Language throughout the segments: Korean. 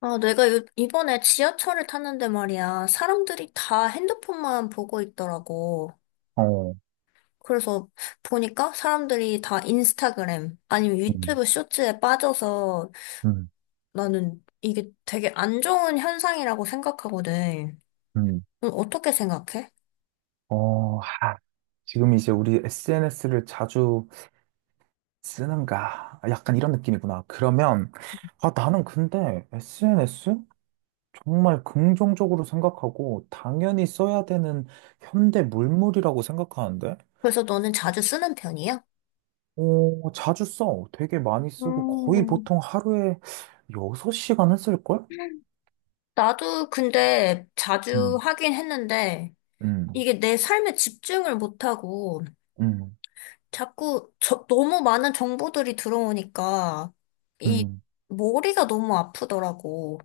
아, 내가 이번에 지하철을 탔는데 말이야. 사람들이 다 핸드폰만 보고 있더라고. 어, 그래서 보니까 사람들이 다 인스타그램 아니면 음, 유튜브 쇼츠에 빠져서 음, 나는 이게 되게 안 좋은 현상이라고 생각하거든. 음. 넌 어떻게 생각해? 어, 하, 지금 이제 우리 SNS를 자주 쓰는가? 약간 이런 느낌이구나. 그러면, 나는 근데 SNS? 정말 긍정적으로 생각하고, 당연히 써야 되는 현대 물물이라고 생각하는데, 그래서 너는 자주 쓰는 편이야? 어, 자주 써. 되게 많이 쓰고, 거의 음, 보통 하루에 6시간은 쓸걸? 나도 근데 자주 음, 하긴 했는데 음, 이게 내 삶에 집중을 못하고 음, 자꾸 너무 많은 정보들이 들어오니까 이 음. 머리가 너무 아프더라고.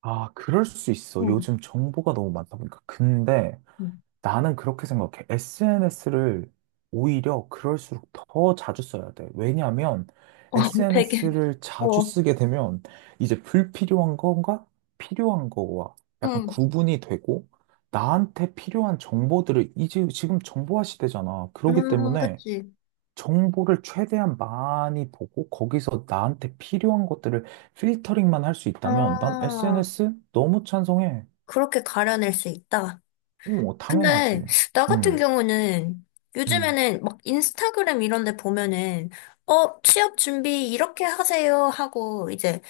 아, 그럴 수 있어. 응, 요즘 정보가 너무 많다 보니까. 근데, 응. 나는 그렇게 생각해. SNS를 오히려 그럴수록 더 자주 써야 돼. 왜냐하면 어, 되게, SNS를 자주 어, 쓰게 되면 이제 불필요한 건가 필요한 거와 약간 응, 구분이 되고 나한테 필요한 정보들을 이제 지금 정보화 시대잖아. 그렇기 때문에 그치. 정보를 최대한 많이 보고 거기서 나한테 필요한 것들을 필터링만 할 수 있다면 난 아, SNS 너무 찬성해. 그렇게 가려낼 수 있다. 어, 근데 당연하지. 나 같은 음, 경우는 음. 요즘에는 막 인스타그램 이런 데 보면은 어, 취업 준비 이렇게 하세요 하고 이제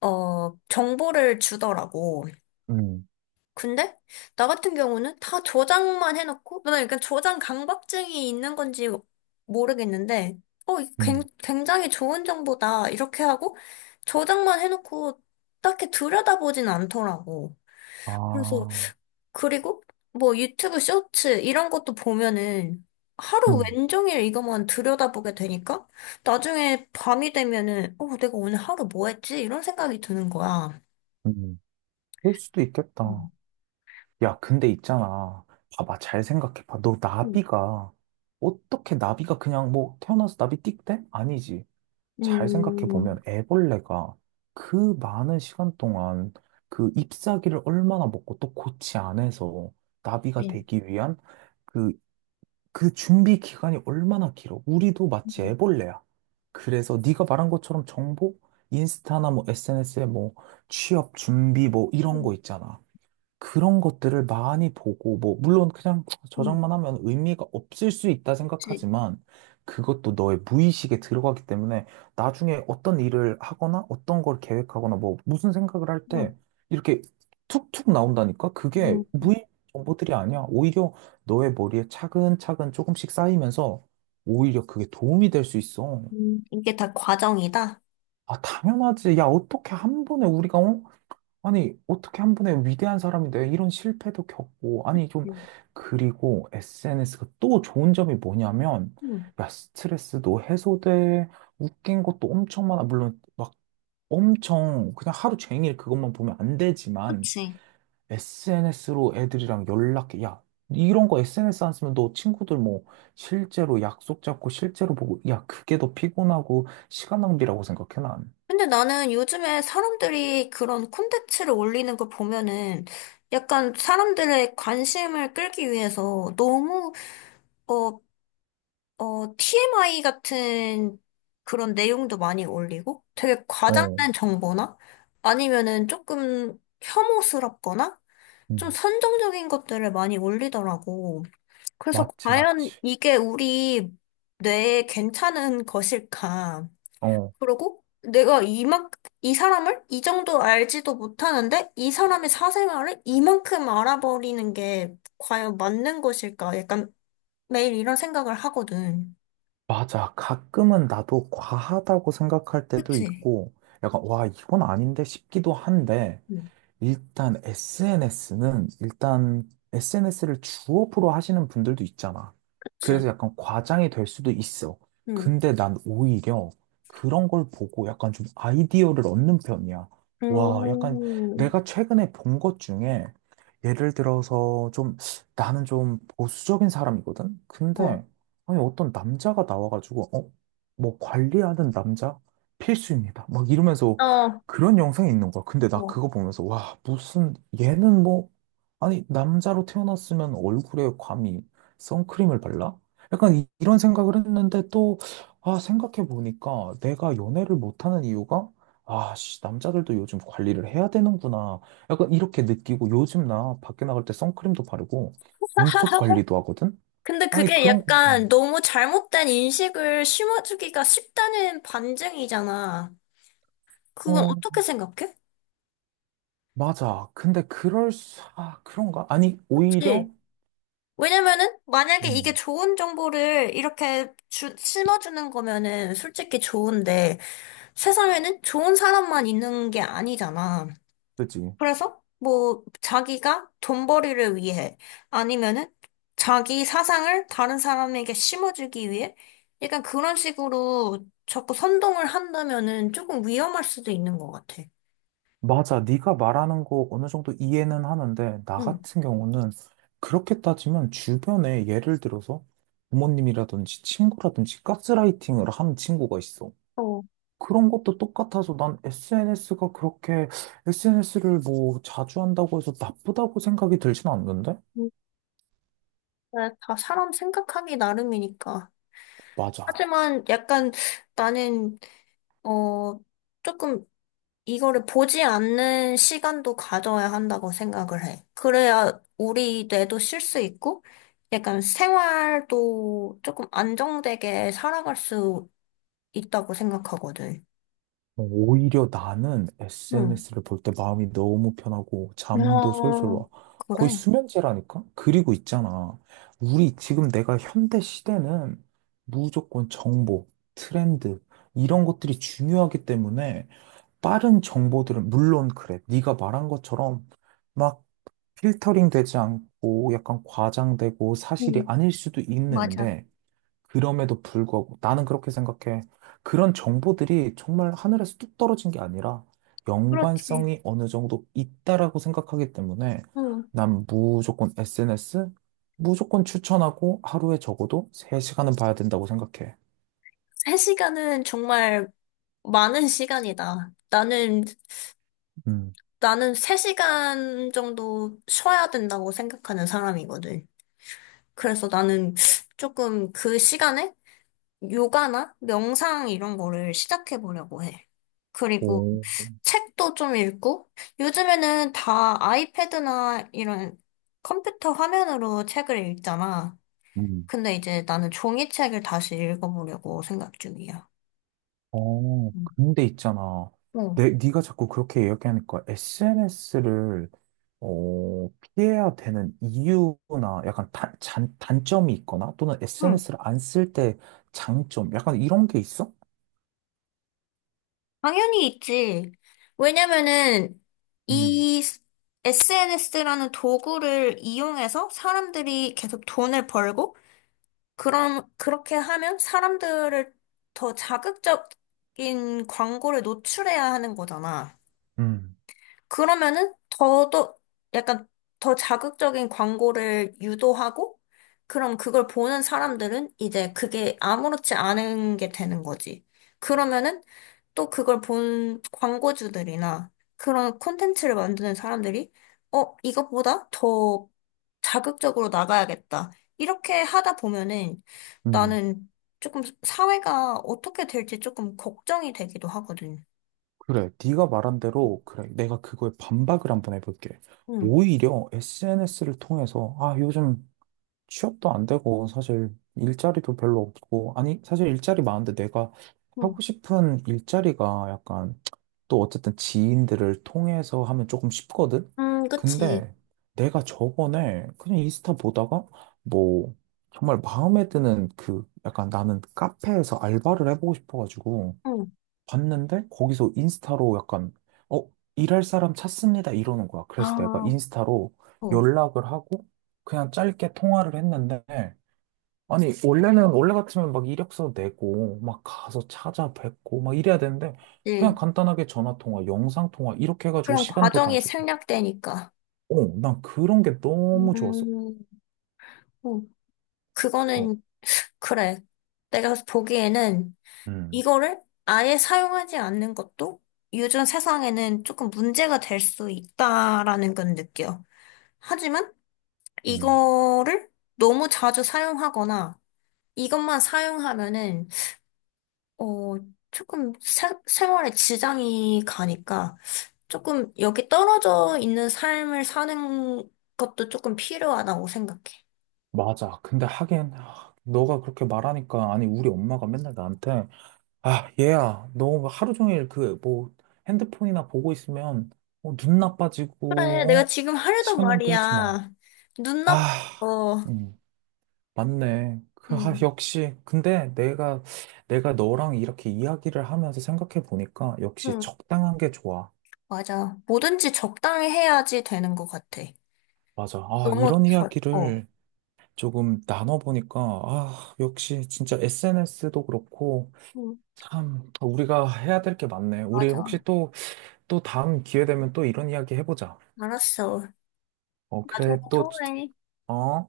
어, 정보를 주더라고. 음. 근데 나 같은 경우는 다 저장만 해놓고 나 약간 저장 강박증이 있는 건지 모르겠는데 어 이거 굉- 음. 굉장히 좋은 정보다 이렇게 하고 저장만 해놓고 딱히 들여다보진 않더라고. 그래서 아, 그리고 뭐 유튜브 쇼츠 이런 것도 보면은 하루 음, 왼종일 이것만 들여다보게 되니까 나중에 밤이 되면은 어 내가 오늘 하루 뭐 했지? 이런 생각이 드는 거야. 음. 그럴 수도 있겠다. 음. 야, 근데 있잖아. 봐봐, 잘 생각해봐. 음. 어떻게 나비가 그냥 뭐 태어나서 나비 띡대? 아니지. 잘 음. 생각해보면 애벌레가 그 많은 시간 동안 그 잎사귀를 얼마나 먹고 또 고치 안에서 나비가 네. 되기 위한 그 그 준비 기간이 얼마나 길어? 우리도 마치 애벌레야. 그래서 네가 말한 것처럼 정보? 인스타나 뭐 SNS에 뭐 취업 준비 뭐 이런 거 있잖아. 그런 것들을 많이 보고, 뭐, 물론 그냥 응 저장만 하면 의미가 없을 수 있다 그치? 생각하지만, 그것도 너의 무의식에 들어가기 때문에, 나중에 어떤 일을 하거나, 어떤 걸 계획하거나, 뭐, 무슨 생각을 할 음, 때, 이렇게 툭툭 나온다니까? 그게 음, 무의식 정보들이 아니야. 오히려 너의 머리에 차근차근 조금씩 쌓이면서, 오히려 그게 도움이 될 수 있어. 이게 다 과정이다. 아, 당연하지. 야, 어떻게 한 번에 우리가, 어? 아니, 어떻게 한 번에 위대한 사람인데 이런 실패도 겪고, 아니, 좀, 응. 그리고 SNS가 또 좋은 점이 뭐냐면, 음, 야, 스트레스도 해소돼, 웃긴 것도 엄청 많아. 물론, 막 엄청, 그냥 하루 종일 그것만 보면 안 되지만, 그치? SNS로 애들이랑 연락해. 야, 이런 거 SNS 안 쓰면 너 친구들 뭐, 실제로 약속 잡고 실제로 보고, 야, 그게 더 피곤하고, 시간 낭비라고 생각해, 난. 근데 나는 요즘에 사람들이 그런 콘텐츠를 올리는 걸 보면은 약간 사람들의 관심을 끌기 위해서 너무, 어, 어, TMI 같은 그런 내용도 많이 올리고 되게 어, 과장된 정보나 아니면은 조금 혐오스럽거나 좀 음, 선정적인 것들을 많이 올리더라고. 그래서 맞지, 과연 맞지. 이게 우리 뇌에 괜찮은 것일까? 어, 그리고 내가 이만 이 사람을 이 정도 알지도 못하는데 이 사람의 사생활을 이만큼 알아버리는 게 과연 맞는 것일까? 약간 매일 이런 생각을 하거든. 맞아. 가끔은 나도 과하다고 생각할 때도 그치? 있고, 약간, 와, 이건 아닌데 싶기도 한데, 응, 일단 SNS는 일단 SNS를 주업으로 하시는 분들도 있잖아. 그치? 그래서 약간 과장이 될 수도 있어. 응. 근데 난 오히려 그런 걸 보고 약간 좀 아이디어를 얻는 편이야. 와, 약간 음, 내가 최근에 본 것 중에 예를 들어서 좀 나는 좀 보수적인 사람이거든? 어, 근데 아니 어떤 남자가 나와가지고 어? 뭐 관리하는 남자? 필수입니다. 막 이러면서 어, 그런 영상이 있는 거야. 근데 나 어. 그거 보면서, 와, 무슨, 얘는 뭐, 아니, 남자로 태어났으면 얼굴에 감히 선크림을 발라? 약간 이런 생각을 했는데 또, 아, 생각해보니까 내가 연애를 못하는 이유가, 아, 씨, 남자들도 요즘 관리를 해야 되는구나. 약간 이렇게 느끼고 요즘 나 밖에 나갈 때 선크림도 바르고 눈썹 관리도 하거든? 근데 아니, 그게 그런 거, 약간 보면, 너무 잘못된 인식을 심어주기가 쉽다는 반증이잖아. 그건 어, 어떻게 생각해? 맞아. 근데 아, 그런가? 아니, 오히려, 그치? 왜냐면은 만약에 이게 음, 좋은 정보를 이렇게 심어주는 거면은 솔직히 좋은데 세상에는 좋은 사람만 있는 게 아니잖아. 그치. 그래서 뭐 자기가 돈벌이를 위해 아니면은 자기 사상을 다른 사람에게 심어주기 위해 약간 그런 식으로 자꾸 선동을 한다면은 조금 위험할 수도 있는 것 같아. 맞아. 네가 말하는 거 어느 정도 이해는 하는데 나 응. 같은 경우는 그렇게 따지면 주변에 예를 들어서 부모님이라든지 친구라든지 가스라이팅을 한 친구가 있어. 어. 그런 것도 똑같아서 난 SNS가 그렇게 SNS를 뭐 자주 한다고 해서 나쁘다고 생각이 들진 않는데? 근데 다 사람 생각하기 나름이니까. 맞아. 하지만 약간 나는, 어, 조금 이거를 보지 않는 시간도 가져야 한다고 생각을 해. 그래야 우리 뇌도 쉴 수 있고, 약간 생활도 조금 안정되게 살아갈 수 있다고 생각하거든. 어, 오히려 나는 응. SNS를 볼 때 마음이 너무 편하고 잠도 솔솔 와. 어, 거의 그래. 수면제라니까? 그리고 있잖아. 우리 지금 내가 현대 시대는 무조건 정보, 트렌드 이런 것들이 중요하기 때문에 빠른 정보들은 물론 그래. 네가 말한 것처럼 막 필터링 되지 않고 약간 과장되고 사실이 응. 아닐 수도 맞아. 있는데 그럼에도 불구하고 나는 그렇게 생각해. 그런 정보들이 정말 하늘에서 뚝 떨어진 게 아니라 그렇지. 연관성이 어느 정도 있다라고 생각하기 때문에 응. 난 무조건 SNS 무조건 추천하고 하루에 적어도 3시간은 봐야 된다고 생각해. 세 시간은 정말 많은 시간이다. 나는 음. 나는 3시간 정도 쉬어야 된다고 생각하는 사람이거든. 그래서 나는 조금 그 시간에 요가나 명상 이런 거를 시작해 보려고 해. 그리고 오, 책도 좀 읽고, 요즘에는 다 아이패드나 이런 컴퓨터 화면으로 책을 읽잖아. 음. 근데 이제 나는 종이책을 다시 읽어보려고 생각 중이야. 어, 음. 근데 있잖아. 어. 네가 자꾸 그렇게 이야기하니까 SNS를 피해야 되는 이유나 약간 단점이 있거나 또는 응. SNS를 안 쓸 때 장점 약간 이런 게 있어? 당연히 있지. 왜냐면은 음, 이 SNS라는 도구를 이용해서 사람들이 계속 돈을 벌고 그럼 그렇게 하면 사람들을 더 자극적인 광고를 노출해야 하는 거잖아. 음, 그러면은 더더 약간 더 자극적인 광고를 유도하고 그럼 그걸 보는 사람들은 이제 그게 아무렇지 않은 게 되는 거지. 그러면은 또 그걸 본 광고주들이나 그런 콘텐츠를 만드는 사람들이 어, 이것보다 더 자극적으로 나가야겠다. 이렇게 하다 보면은 음. 나는 조금 사회가 어떻게 될지 조금 걱정이 되기도 하거든. 그래. 네가 말한 대로 그래. 내가 그거에 반박을 한번 해볼게. 응, 오히려 SNS를 통해서 아, 요즘 취업도 안 되고 사실 일자리도 별로 없고 아니 사실 일자리 많은데 내가 응, 하고 싶은 일자리가 약간 또 어쨌든 지인들을 통해서 하면 조금 쉽거든. 그치. 근데 내가 저번에 그냥 인스타 보다가 뭐 정말 마음에 드는 그 약간 나는 카페에서 알바를 해보고 싶어가지고 봤는데 거기서 인스타로 약간 어 일할 사람 찾습니다 이러는 거야. 그래서 내가 아, 인스타로 어, 연락을 하고 그냥 짧게 통화를 했는데 아니 원래 같으면 막 이력서 내고 막 가서 찾아뵙고 막 이래야 되는데 그냥 예. 간단하게 전화 통화, 영상 통화 이렇게 해가지고 그런 시간도 과정이 단축. 생략되니까. 어, 난 그런 게 너무 좋았어. 음, 어, 어, 그거는, 그래. 내가 보기에는 음, 이거를 아예 사용하지 않는 것도 요즘 세상에는 조금 문제가 될 수 있다라는 건 느껴. 하지만 음. 이거를 너무 자주 사용하거나 이것만 사용하면은 어, 조금 생활에 지장이 가니까 조금 여기 떨어져 있는 삶을 사는 것도 조금 필요하다고 생각해. 맞아. 근데 하긴 아, 너가 그렇게 말하니까 아니 우리 엄마가 맨날 나한테 아, 얘야, 너뭐 하루 종일 그, 뭐, 핸드폰이나 보고 있으면, 어, 눈 그래, 내가 나빠지고, 어? 지금 하려던 시간 낭비하지 마. 말이야. 눈 아, 나빠서, 음, 맞네. 아, 응, 역시. 근데 내가 너랑 이렇게 이야기를 하면서 생각해 보니까, 역시 응, 적당한 게 좋아. 맞아. 뭐든지 적당히 해야지 되는 것 같아. 맞아. 아, 너무 이런 덜, 어, 이야기를 조금 나눠보니까, 아, 역시 진짜 SNS도 그렇고, 응, 참, 우리가 해야 될 게 많네. 우리 혹시 맞아. 또 다음 기회 되면 또 이런 이야기 해보자. 알았어. 어, 나중에 그래, 또, 통화해. 어?